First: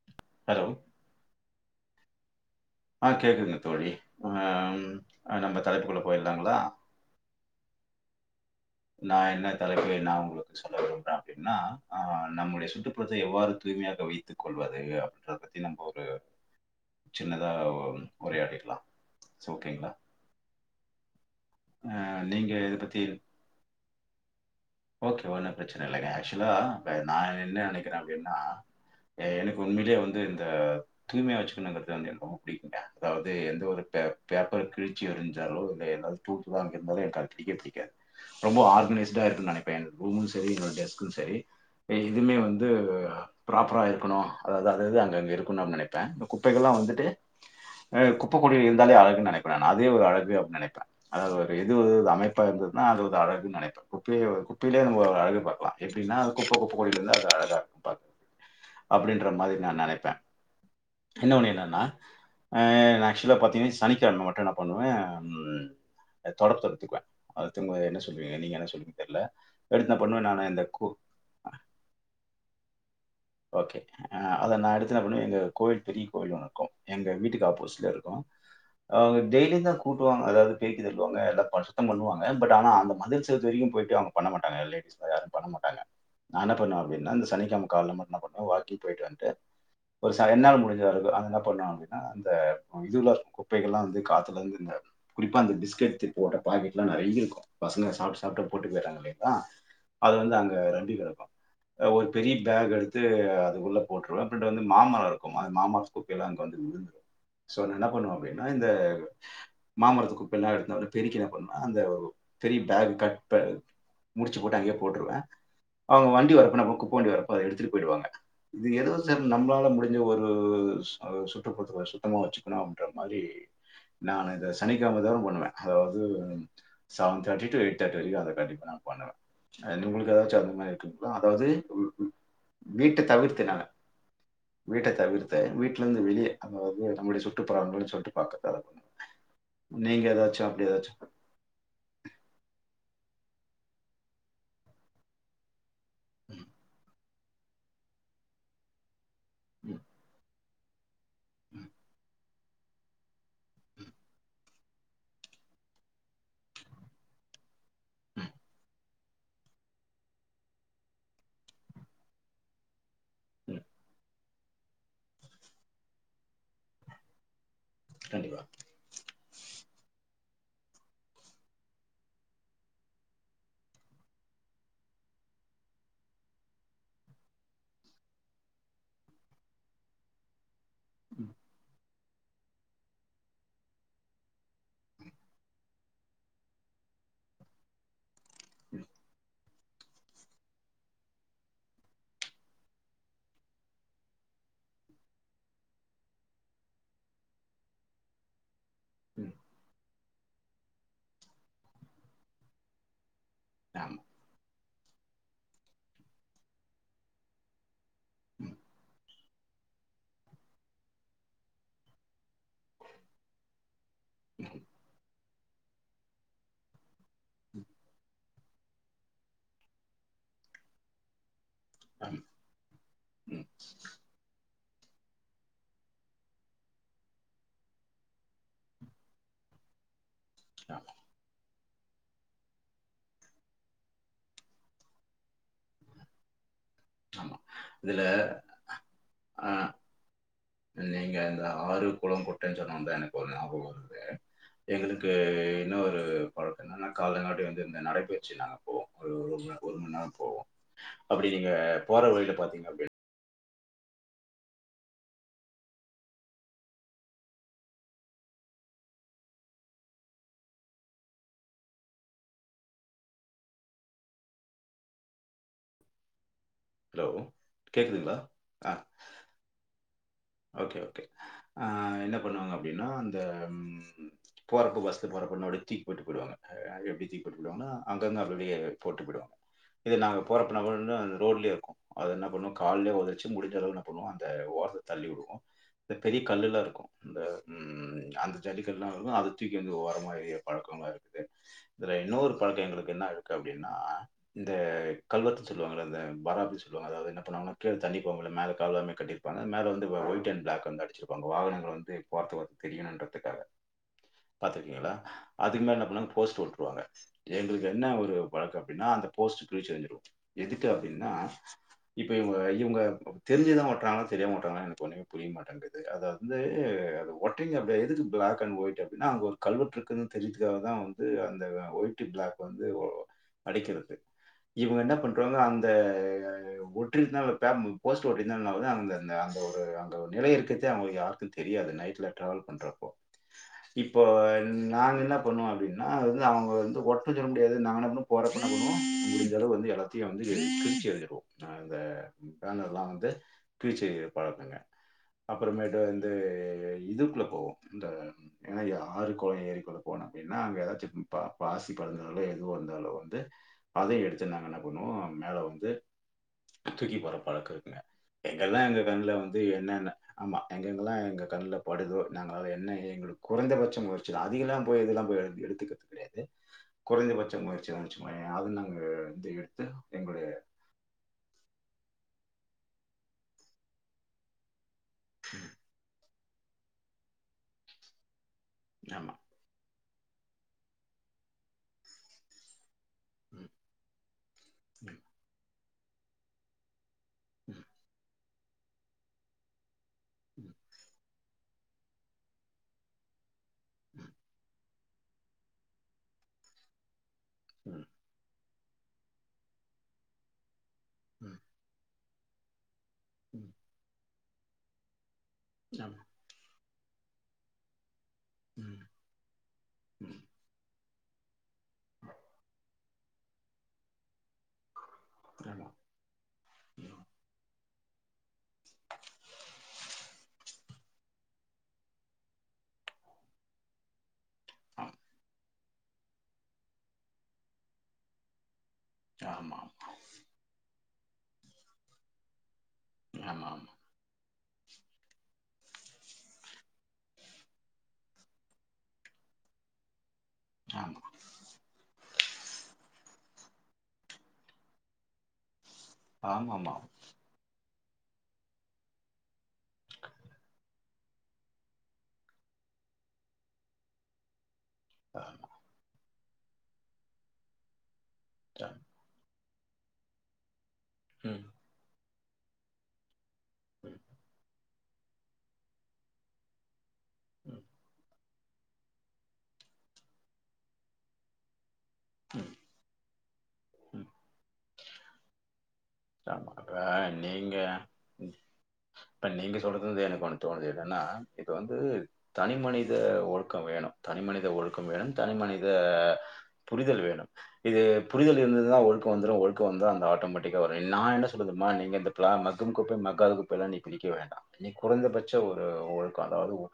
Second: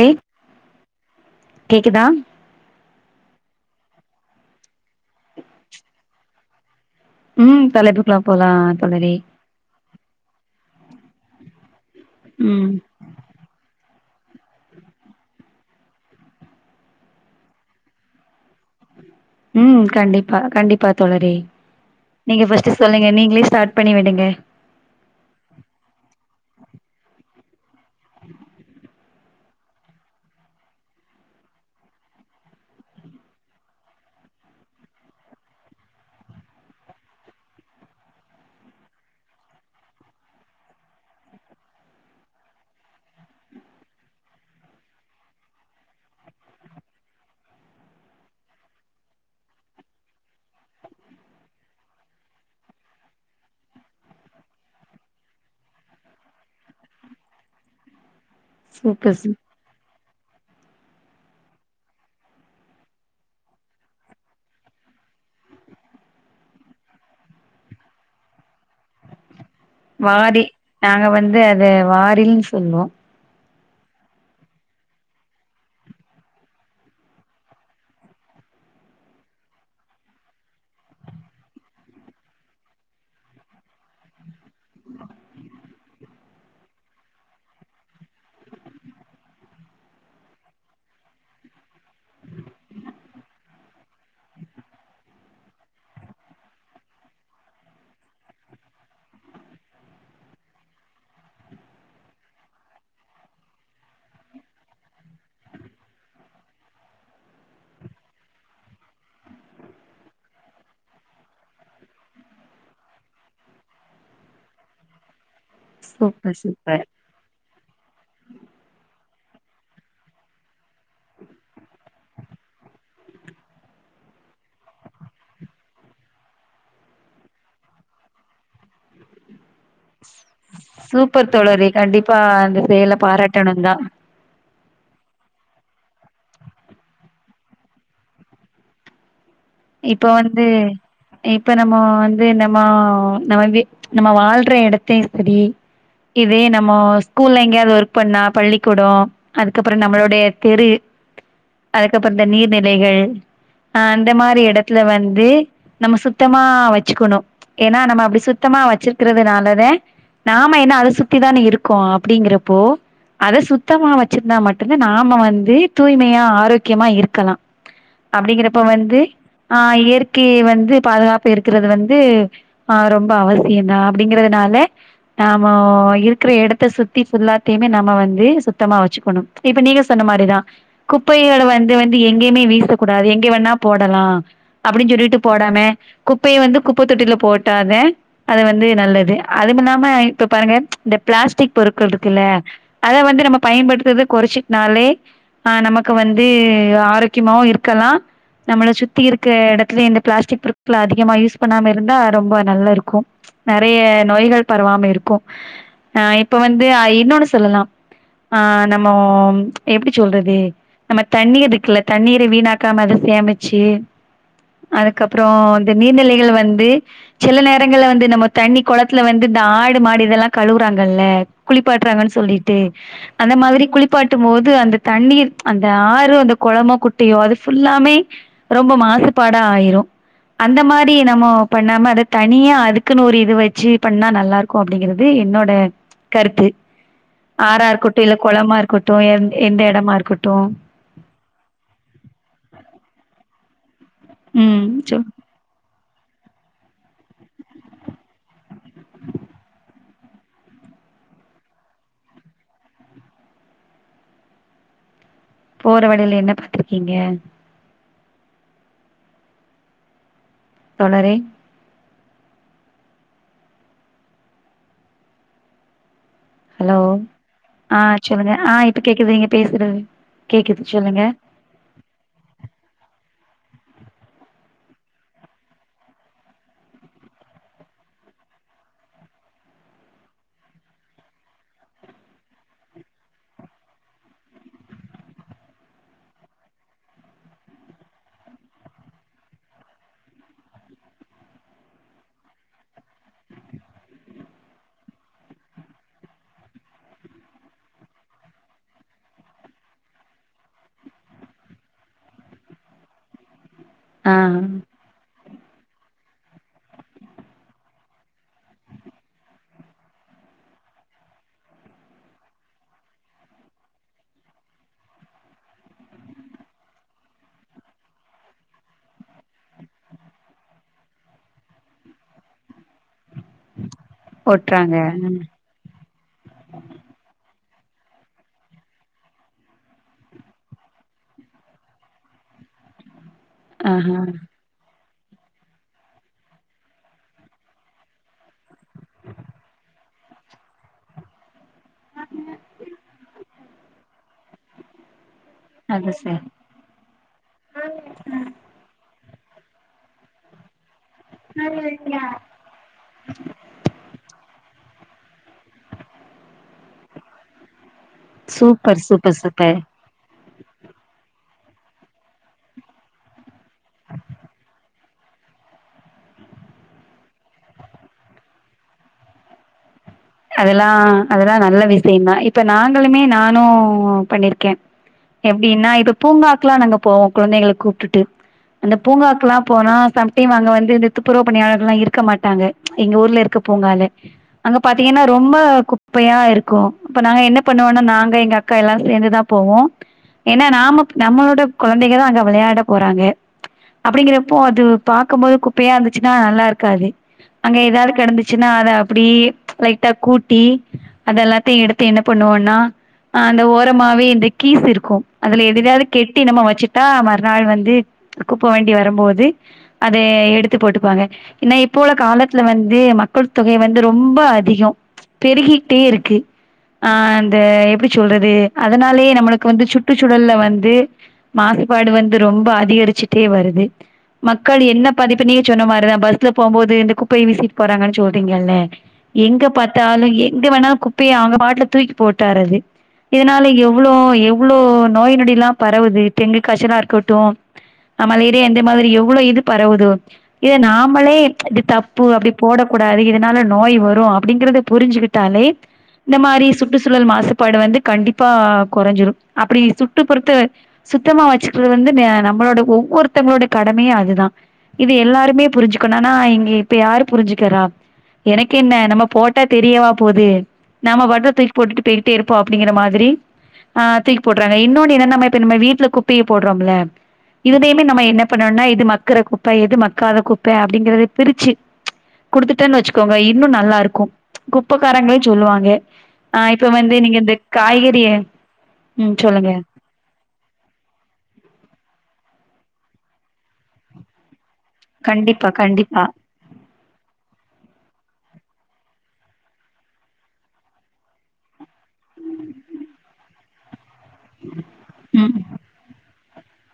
ஏ hello கேக்குதா ஆ‌ கேக்குங்க தோழி உம் ஆ நம் தலைப்புக்குள்ள போய்ல் இருக்காங்ளா உம் தாலே [unintelligible] நா என்ன தலைப்ப நா உங்களுக்கு சொல்ல விரும்பறே அப்டின்னா ஆஹ் நம்முடைய ம் சுற்றுப்புறத்த எவ்வாறு தூய்மையா வைத்துக் கொள்வது அப்டின்றத பத்தி நம்ம ஒரு சின்னதா உரையாடிடலாம் உம் கண்டிப்பா கண்டிப்பா தோழரே ஆ, நீங்க ஃபர்ஸ்ட் இதை பத்தி சொல்லுங்க நீங்களே ஸ்டார்ட் பண்ணி விடுங்க ஓகே ஒன்னு பிரச்சன இல்லைங்க ஆக்சுவலா நா என்ன நெனைக் றே அப்டின்னா எனக்கு உண்மையிலேயே வந்து இந்த தூய்மையா வெச்சுக்கணுங்கறது வந்து எனக்கு ரொம்ப புடிக்குங்க அதாவது எந்த ஒரு பேப் பேப்பர் கிழிச்சி எறிஞ்சாலோ இல்ல எதாவது தூள்தூளா அங்க இருந்தாலோ எனக்கு பிடிக்கவே பிடிக்காது ரொம்ப ஆர்கனைஸ்டா இருக்கனு நெனைப்பே என் ரூமு செரி என்னோட டெஸ்கும் செரி எதுவுமே வந்து ப்ராப்பரா இருக்கணு அதாவது அது அது அங்கங்க இருக்கணு அப்டின் நெனைப்பே இந்த குப்பைகள்லா வந்துட்டு குப்பை கூடையில இருந்தாலே அழகுன்னு நெனைப்பே நானு அதே ஒரு அழகு அப்டின்னு நெனைப்பே அதாவது ஒரு எது ஒரு அமைப்பா இருந்ததுன்னா அது அழகுன்னு நெனைப்பே குப்பையை குப்பையிலே நம்ம அழகு பாக்கலா எப்டினா அது குப்ப குப்ப கூடையிலந்தா அது அழகா இருக்கும் பாக்க சூப்பர் அப்டின்ற சூ மாரி நா நெனைப்பே இன்னோ ஒன்னு என்னன்னா அ நா ஆக்சுவலா பாத்தீங்கன்னா சனிக்கிழம மட்டோ என்ன பண்ணுவே உம் தொடப்பத்த எடுத்துக்குவே அது எத்துன் போய் சொ சொல்லுவிங்க நீங்க என்ன சொல்லுவிங்க தெரில வாடி நாங்க வந்து அத வாரில்னு சொல்லுவோ ஓகே ஆ அத நா எடுத்து என்ன பண்ணுவே எங்க கோவில் பெரிய கோயில் ஒன்னு இருக்கு எங்க வீட்டுக்கு ஆப்போசிட்ல இருக்கு அவுங்க டெய்லியு தா கூட்டுவாங்க அதாவது பெருக்கு தல்லுவாங்க எல்ல பா சுத்தம் பண்ணுவாங்க பட் ஆனா அந்த மதில் சுவத்து வரைக்கு போயிட்டு அவுங்க பண்ண மாட் டாங்க லேடிஸ்லா யாரு பண்ண மாட்டாங்க நா என்ன பண்ணுவே அப்டின்னா இந்த சனிக்கெழம கால்ல மட் என்ன பண்ணுவோ வாக்கிங் போயிட்டு வன்ட்டு ஒரு சாய என்னாள முடிஞ்ச அளவுக்கு நாங்க என்ன பண்ணுவோ அப்டினா அந்த இதுலா இருக்கு குப்பைகள்ல்லா வந்து காத்துல இருந்து இந்த குறிப்பா அந்த பிஸ்கெட்டு சிப் ஓட பாக்கெட்லா நெறைய இருக்கு பசங்க சாப்டு சாப்டு போட்டு போயிராங்க இல்லீங்களா அது வந்து அங்க ரெம்பி கெடக்கு ஒரு பெரிய பேக் எடுத் அது அது உள்ள போட்ருவே அப்டின்டு வந்து மாமரோ இருக்கு அந்த மாமரத்து குப்பையெல்லா அங்க வந்து விழுந்து சோ நா என்ன பண்ணுவே அப்டினா இந்த மாமரத்து குப்பை எல்லா எடுத்துனு வந்து பெருக்கி என்ன பண்ணுவே அந்த பெரிய பேக் கட் பண் முடிச்சு போட்டு அங்கேயே போட்ருவே அவுங்க வண்டி சூப்பர் வரப்ப நம்ம சூப்பர் குப்ப வண்டி வரப்ப அத எடுத்துடு போய்டுவாங்க இது எதோ சேரி நம்மளால முடிஞ்ச ஒரு சு சுற்றுப்புறத்துல சுத்தமா வச்சுக்கணு அப்ட மாரி நானு இத சனிக்கிழம தோறு பண்ணுவே அதாவது seven thirty to eight thirty வரைக்கு அத கண்டிப்ப நா பண்ணுவே [unintelligible] உங்களுக்கு ஏதாச்சு அந்த மாரி இருக்குங்களா சூப்பர் அதாவது தோழரே உ உ கண்டிப்பா அந்த செயல வீட்ட தவிர்த்து நா பாராட்டணுந்தா வீட்ட தவிர்த்தே வீட் ட்லருந்து வெளிய அங்க வந்து நம்மளுடைய சுற்றுப்புறமுனு சொல்ட்டு பாக்க தா இப்ப வந்து இப்ப நமோ வந்து நமோ நா வந்து நம்ம வாழ்ற எடத்தயு செரி இதே நமோ ஸ் ஸ்கூல்ல எங்கேயாது ஒர்க் பண்ணா பள்ளிக்கூடோ அதுக்கப்றோ ம், நம்மளுடைய தெரி அதுக்கப்பற் இந்த நீர்நிலைகள் அ அந்த மாரி எ எடத்துல வந்து நம்ம சுத்தமா வச்சுக்குணு ஏனா நம்ம அப்டி ம், சுத்தமா வச்சிருக் இருக்கிறதுனாலதே நாம என்ன அத சுத்திதான இருக்கோ அப்டிங்கிறப்போ அத ம். சுத்தமா வச் ச்சிருந்தா மட்டுதா நாம வந்து தூய்மையா ஆரோக்கியமா இருக்கலா கண்டிப்பா. அப்டிங்கிறப்ப வந்து இயற்கையை வந்து பாதுகாப்பு இருக்கிறது வந்து ஆ ரொம்ப அவசியந்தா அப்டிங்கிறதுனால நாமோ இருக்கிற எடத்த சுத்தி ஃபுல்லாத்தையிமே நாம வந்து சுத்தமா வெச்சுக்கணு இப்ப நீங்க சொன்ன மாரிதா ம், குப்பையோட வந்து வந் து எங்கேமே வீசக்க கூடாது எங்கே வேண்ணா போடலா அப்டின் சொல்லிட்டு போடாம குப்பைய வந்து குப்ப தொட்டில போட்டாதே அது வந்து நல்லது அதுமில்லாம இப்ப பாருங்க இந்த பிளாஸ்டிக் பொருட்கள் இருக்குல்ல அத வந்து நம்ம பயன்படுத்றத கொறச்சிக்னாலே ஆ நமக்கு வந்து ஆரோக்கியமாவு இருக்கலா நம்மள சுத்தி இருக் ம். தே எடத்லியு இந்த பிளாஸ்டிக் பொருட்கள அதிகமா யூஸ் பண்ணாம இருந்தா ரொம்ப நல்ல இருக்கு நெறைய ஆமா, நோய்கள் பரவாம இருக் கோ ஆ இப்ப வந்து ஆ இன்னொன்னு சொல்லலா ஆ நம்மோம் எப்டி சொல்றது நம்ம தண்ணீ இருக்குல்ல தண்ணீரை வீணாக்காம அத சேமிச்சு அதுக்கப்றோ இந்த நீர்நிலைகள்ல வந்து சில நேரங்கள்ல வந்து நம்ம தண்ணி கொளத்துல வந்து இந்த ஆடு மாடு இதெல்லா கழுவுறாங்கல்ல குளிப்பாட்டுறாங்கன்னு ஆமா, சொல்லிட்டு அந்த ம், மாரி குளிப்பாட்டும் போது அந்த தண்ணீர் அந்த ஆறு அந்த குளமோ குட்டியோ அது ஃபுல்லாமே ரொம்ப மாசு பட ஆயிரோ அந்த ஆமா, மாரி நம்மோ பண்ணாம அத தனியா அதுக்குன்னு ஒரு இது வெச்சு பண்ணா நல்லா இருக்கும் அப்டிங்கறது என்னோட கருத்து ஆமா ஆறா இதுல இருக்கட்டு இல்ல குளமா இருக்கட்டு எ எந்த அஹ் இடமா இருக்கட்டு நீங்க இந்த ஆறு கொள குட்டேன்னு சொன்னோவு தா எனக்கு ஒரு ஞா பகோ ம் சொ எங்களுக்கு இன்ன ஒரு ரு பழக்க என்னனா காலைலங்காட்டி வந்து இந்த நடைபயிற்சி நாங்க போவோ உம் ஒரு மண் நேர போவோ அப்டி நீங்க போற வழில பாத்தீங்க அப்டின் போற வழில என்ன பாத்திருக்கீங்க தோழரே ஹலோ ஆஹ் கேக்குதுங்களா சொல்லுங்க ஆஹ் ஆ இப்ப கேக்குது நீங்க பேசுறது கேக்குது ஓகே சொல்லுங்க ஓகே ஆஹ் என்ன பண்ணுவாங்க அப்டினா இந்த ம் போறப்ப பஸ்ல போறப்ப என்ன அப்டியே தூக்கி போட்டு போயிடுவாங்க எப்டி தூக்கி போட்டு போய்டுவாங்கா அங்கங்க அப்டி அப்டியே போட்டு போய்டுவாங்க இது நாங்க போறப்ப நாங்க போய் நின்ன அந்த ரோட்லே இருக்கு அத என்ன பண்ணுவோ கால்லே ஒதச்சு முடிஞ்சளவு என்ன பண்ணுவோ அந்த ஓர தள்ளிவுடுவோ இந்த பெரிய கல்லுலா இருக்கு இந்த உம் அந்த ஜல்லிக்கல்லா இருக்கு அத தூக்கி வந்து ஓரமா ஏரிய்ற பழக்கலா இருக்குது இதுல இன்னோரு பழக்க எங்களுக்கு என்ன இருக்கு அப்டின்னா இந்த கல்வத்த சொல்லுவாங்கள இந்த பராபி சொல்லுவாங்க அதாவ்து என்ன பண்ணுவாங்கனா கீழ தண்ணி போகுல மேல கால்வா மாரி கட்டிருப்பாங்க மேல வந் து ஓயிட் அன் பிளாக் வந்து அடிச்சிருப்பாங்க வாகனங்கள் வந்து பார்த்தவோ தெரியணுன்றத்துக்காக ஆ பாத்ருக்கீங்களா அதுக்கு மேல என்ன பண்ணுவாங்க போஸ்ட்ரு ஓட்ருவாங்க எங்களுக்கு என்ன ஒரு பழக்க அப்டினா அந்த போஸ்ட்ரு கிழிச்சேரிஞ்சிருவோ எதுக்கு அப்டின்னா இப்போ இவ்ங்க இவ்ங்க தெரிஞ்சுதா ஒட்றாங்களா தெரியாம ஒட்றாங்களா எனக்கு ஒன்னுமே புரிய மாட்டேங்குது அத வந்து அது ஒட்டைங்க அப்டியா எதுக்கு பிளாக் அன் ஒயிட் அப்டினா அங்க ஒரு கல்வெட்டுருக்குனு தெரிஞ்சுக்காக தா வந்து அந்த ஒயிட்டு பிளாக் வந்து ஓ அடிக்கிறது ஒட்றாங்க இவ்ங்க என்ன பண்றுவாங்க அந்த ஒற்றிட்தா இப்ப யாரு நம்மளுக்கு போஸ்ட்ரு ஒட்டிருந்தா என்னாவ்றது அந்த அந்த ஒரு அங்க ஒரு நிலை இருக்கதே அவ்ங்களுக்கு யாருக்கு தெரியாது நைட்ல ட்ராவல் பண்றப்போ ஆஹா இப்போ நாங்க என்ன பண்ணுவோ அப்டினா அது வந்து அவாங்கள வந்து ஒட்ட சொல்ல முடியாது நாங்க என்ன பண்ணுவோ போறப்ப என்ன பண்ணுவோ அப்டி இந்த அளவு வந்து எல்லாத்தையு வந்து கிழிச்செரிஞ்சிருவோ அஹ் அந்த பேனர்லா வந்து கிழிச்சு பழக்கங்க அப்பறமேட்டு அது வந்து சார் இதுக்குல போவோ இந்த இணையா ஆறு கொள ஏரிக்குல போன அப்டின்னா அங்க எதாச்சு ம் பா பாசி படர்ந்தாலோ எதுவு இருந்தாலோ வந்து அதையு எடுத்துன் நாங்க என்ன பண்ணுவோ மேல வந்து தூக்கி போற பழக்க இருக்குங்க சூப்பர் சூப் ள வந்து என்னென்ன ஆமா எங்க எங்கெல்லா எங்க கண்ணுல படுதோ நாங்க அத என்ன ஏங்க குறைந்தபட்ச முயற்சிதா அதிகலாம் போய் இதுலா போய் எடு எடுத்துக்க முடியாது குறைந்தபட்ச முயற்சிதாங்க சும்மா எதாயாவ்து நாங்க அத எடுத்து எங்க அதெல்லா அதெல்லா நல்ல விஷயந்தா இப்ப நாங்களுமே நானு பண்ணிருக்கே எப்டின்னா இப்ப பூங்காக்குலா நாங்க போவோ கொழந்தைங்கள கூப்ட்டுட்டு அந்த ஆமா. பூங்காக்குலா போனா சம் டைம் அங்க வந்து இந்த துப்புறவு பணியாளர்கள்லா இருக்க மாட்டாங்க எங்க ஊர்ல இருக்க ம், பூங்கால அங்க பாத் ம், ரொம்ப குப்பையா இருக்கும் அப்ப நாங்க என்ன ம், பண்ணுவோம்ன்னா நாங்க எங்க அக் அக்கா எல்லாம் சேர்ந்துதான் போவோம் ஏன்னா ம், நாம நம்மளோட குழந்தைங்க தான் அங்க விளையாட போறாங்க அப்படிங்கிறப்போ அது பார்க்கும் போது குப்பையா இருந்துச்சுன்னா நல்லா இருக்காது அங்க ம், ம், ஏதாதது கிடந்துச்சு என்ன அத அப்படி லைட்டா கூட்டி ம், அதெல்லாத்தையும் எடுத்து என்ன பண்ணூவோண்ணா ஆஹ் அந்த ம். ஓரமாவே இந்த கீஸ் இருக்கும் அதுல எதுலயவது ஆமா. கட்டி நம்ம வெச்சு மறுநாள் வந்து குப்ப வேண்டி ம், வரும்போது அத ம். எடுத்து போட்டுப்பாங்க ஏன்னா இப்போ உள்ள காலத்துல வந்து மக்கள் தொகை வந்து ரொம்ப அதிகம் ஆமா. பெருகிட்டே இருக்கு ம். ஆஹ் அந்த எப்படி சொல்றது அதனாலயே நம்மளுக்கு வந்து சுற்றுச்சூழல்ல வந்து மாசுபாடு வந்து ரொம்ப அதிகரிச்சுட்டே வருது மக்கள் என்ன ஆம். பதிப்பு நீங்க சொன்ன மாரிதான் பஸ்ல போகும்போது இந்த குப்பையை வீசிட்டு போறாங்கன்னு சொல்றீங்கல்ல எங்க ஆமா, ஆமா. பாத்தாலும் எங்க வேணா குப் குப்பய அவங்க பாட்டுல தூக்கி போட்டாரது இதனால ஆமாமா. எவ்ளோ எவ் எவ்வளோ நோய் நொடில்லாம் பரவுது டெங்கு காய்ச்சல்லா இருக்கட்டும் மலேரியா இந்த மாதிரி எவ்வளவு இது பரவுது இது ஆமா. நாமளே இது தப்பு பூ அப்படி போடக்கூடாது இதனால நோய் வரும் அப்படிங்கறத புரிஞ்சுகிட்டாலே இந்த மாதிரி ஆமாமா. சுற்றுச்சூழல் மாசுபாடு வந்து கண்டிப்பா கொறைஞ்சிடும் அப்படி சுட்டுப்புறத்த சுத்தமா வெச்சுக்கிறது வந்து நம்மளோட ஒவ்வொருத்தவங்களோட கடமையே அதுதான். இது ஆமா. ஆமா எல்லாருமே ஆமா புரிஞ்சுக்கனா ஆனா இங்க இப்ப யாரு புரிஞ்சுக்கறா என்ன நம்ம போட் தெரியவா போது. நாம வட்டர ம், தூக்கி போட்டு போய் இருப்போம் அப்படிங்ற மாதிரி ஆ ம், தூக்கிப்போட்ருவாங்க இன்னொன்னு என்ன நம்ம இப்ப நம்ம வீட்டுல குப்பைய போட்றோம்ல ம், இதுலையுமே நம்ம என்னப் பண்ணோன்ன இது மக்குற குப்ப எது மக்காத குப்ப அப்படிங்கறத பிரிச்சி ம், குடுத்துட்டேன்னு வச்சுக்கோ வை இன்னு நல்லா இருக்கு குப்பக்காரங்களே சொல்லுவாங்க ஆ இப்ப ஆமாங்கக்கா வந்து இந்த நீங்க காய்கறிய ம் இப்ப சொல்லுங்க. நீங்க சொல்றதலருந்து எனக்கு ஒன்னு தோணுது என்னனா இப்ப வந்து தனி மனித ஒழுக்க வேணு தனி மனித ஒழுக் க்கம் வேணு தனி கண்டிப்பா மனித கண்டிப்பா. புரிதல் வேணு இது புரிதல் இருந்து ஒழுக்க வந்துரும் ஒழுக்க வந்தா அந்த ஆட்டோமெட்க் க வரு நா என்ன சொல்லது தெரியுமா நீங்க இந்த [unintelligible] மக்கும் குப்பை மக்காத குப்பைலா நீக் பிரிக்க வேண்டா இனி குறைந்தபட்ச ம் ஒரு ஒழு அதாவது உ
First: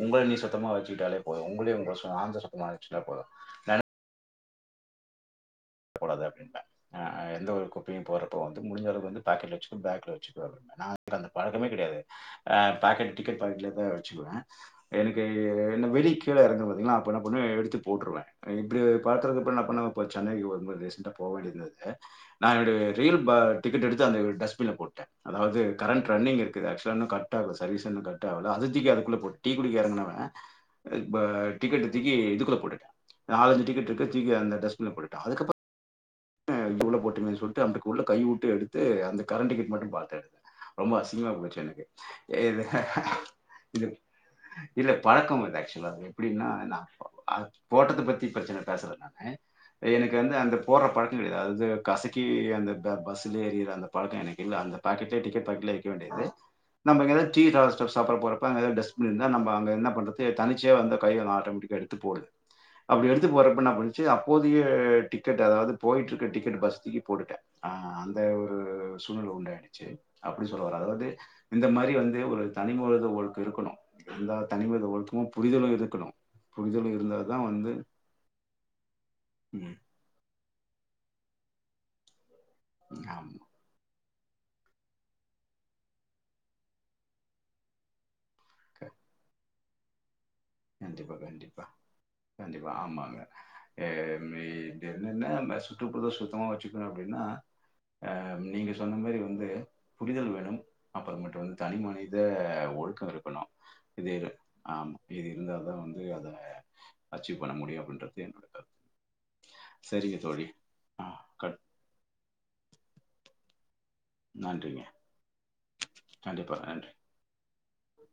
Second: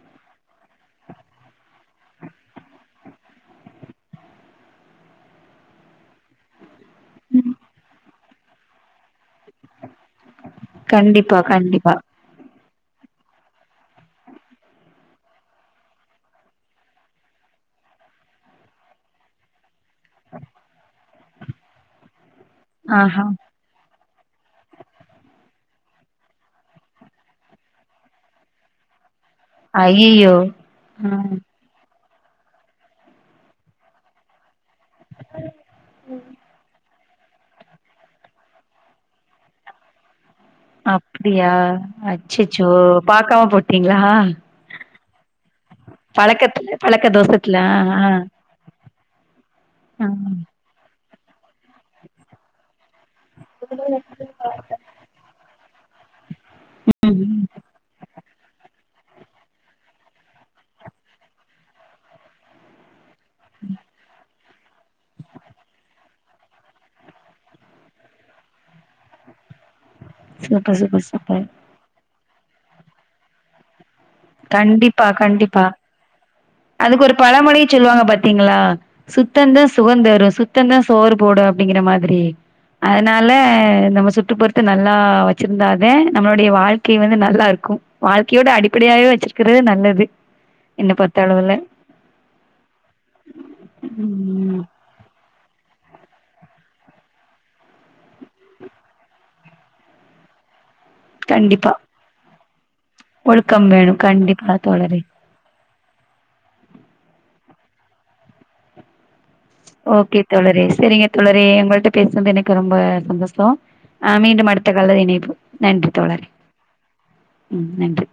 உங்களை நீ சுத்தமா வச்சிட்டாலே போது உங்களையு உங்கள சார்ந்து சுத்தமா வச்சிட்டா போது நா கூடாது அப்டிம்ப ஆ ஆ எந்த ம். ஒரு குப்பையு போற இப்போ வந்து முடிஞ்சளவுக்கு வந்து பாக்கெட்ல வச்சுட்டு பேக்ல வச்சுட் [unintelligible] நமக்கு அந்த கண்டிப்பா பழக்கமே கண்டிப்பா. கெடையாது ஆ பாக்கெட் டிக்கெட் பாக்கெட்லயே தா வச்சிக்குவேன் எனக்கு என்ன வெளி கீழே எறங்குவ பார்த்தீங்களா அப்போ என்ன பண்ண எடுத்து போட்டுருவே இப்டி பாத்துறப்ப என்ன பண்ணுவே இப்போ சென்னைக்கு ரொம்ப டீசென்ட்டா போவேண்டியதிருந்துது நா என்னுடைய ரயில் ஆஹா. டிக்கெட் எடுத் அந்த ஒரு டஸ்ட்பின்ல போட்டே அதாவது கரண்ட் ரன்னிங் இருக்கு ஆக்சுவலா இன்னு கட் ஆவல சர்வீஸே இன்னு கட் ஆகல அத தூக்கி அதுக்குள்ள போட்டுட்டே டீ குடிக்க எறங்குனவ ஐயையோ! ஆ ப டிக்கெட் எடுத் தூக்கி இதுக்குள்ள போட்டுட்டே நாலஞ்சு டிக்கட்ருக்கு தூக்கி அந்த டஸ்ட்பின்ல போட்டுட்டே அதுக்கப்ப [unintelligible] சொல்ட்டு அங்குட்டுக்குள்ள கைவுட்டு எடுத்து அந்த கரண்ட் டிக்கெட் மட்டு பாத்து எடுத்தே ரொம்ப அசிங்கமா அப்டியா? போச்சு எனக்கு இது அச்சச்சோ! பாக்காம இது போட்டீங்களா? இல்ல பழக்க அது ஆக்ஷுவலா எப்டின்னா பழக்கத்துல நா பழக்க தோசத்துல போட்டத்த ஆ ஆ. பத்தி பெரச்சன பேசல நானு ஆ எனக்கு வந்து அந்த போட்ற பழக்க கெடையாது அது காசக்கி அந்த பே பஸ் [unintelligible] எறியிற அந்த பழக்க எனக்கு இல்ல அந்த பாக்கெட்லியே டிக்கெட் பாக்கெட்லியே வைக்க வேண்டியது நம்ம எங்கையாது ம் டீ [unintelligible] சாப்டப் போற இப்ப எங்கயாது டஸ்ட்பின் இருந்தா நம்ம அங்க என்ன பண்றது தனிச்சியா வந்து கை ஆட்டோமேட்டிக்கா எடுத்துப்போடுது அப்டி எடுத்து போட்றப்ப என்னா பண்ணுச்சி போதிய டிக்கெட் அதாவது போயிட்டுருக்க டிக்கெட் பஸ்த்துக்கு போட்டேன் அந்த ஒரு சூழ்நில உண்டு சேரி அப்டி சூப்பர் சொல்லுவாரு சூப்பர் அதாவது சூப்பர் இந்த மாரி வந்து ஒரு தனிமொழுது உங்களுக்கு இருக்கணும் இருந்தா தனிமனித கண்டிப்பா ஒழுக்கமும், கண்டிப்பா புரிதலும் இருக்கணும். புரிதலும் அதுக்கு ஒரு இருந்தா தான் பழமொழி வந்து சொல்லுவாங்க பாத்தீங்களா சுத்தம் தான் ம். சுகந்தரும் சுத்த சுத்தம்தா சோறு போடும் அப்படிங்கிற மாதிரி அதனால ஆமாங்க. நம்ம சு பொறுத்து நல்லா வச்சிருந்தாத நம்மளுடைய வாழ்க்கை வந்து நல்லா இருக்கும் வாழ்க்கை [unintelligible] அடிப்படைய இருக்கிறது நல்லது என்ன கண்டிப்பா பொறுத்தளவுல கண்டிப்பா கண்டிப்பா ஆமாங்கஹ ம் [unintelligible] சுற்றுப்புறத்த சுத்தமா வச்சுக்கணும் அப்டின்னா அஹ் நீங்க சொன்ன மாதிரி வந்து புரிதல் வேணும் அப்புறம் மட்டும் வந்து கண்டிப்பா தனி மனித ஆ ஒல் ஒழுக்கம் வேணும் கண்டிப்பா தோழரே அத அத வந்து அத அச்சீவ் பண்ண முடியும் அப்படின்றது என்னோட கருத்து சரிங்க ஓகே தோழி தோழரே சரிங்க ஆ தோழரே கட் உங்கள்கிட்ட பேசனது எனக்கு ரொம்ப சந்தோசம் ஆஹ் மீண்டும் அடுத்த நன்றிங்க கால இனைப்ப நன்றி தோழரே கண்டிப்பா நன்றி உம் நன்றி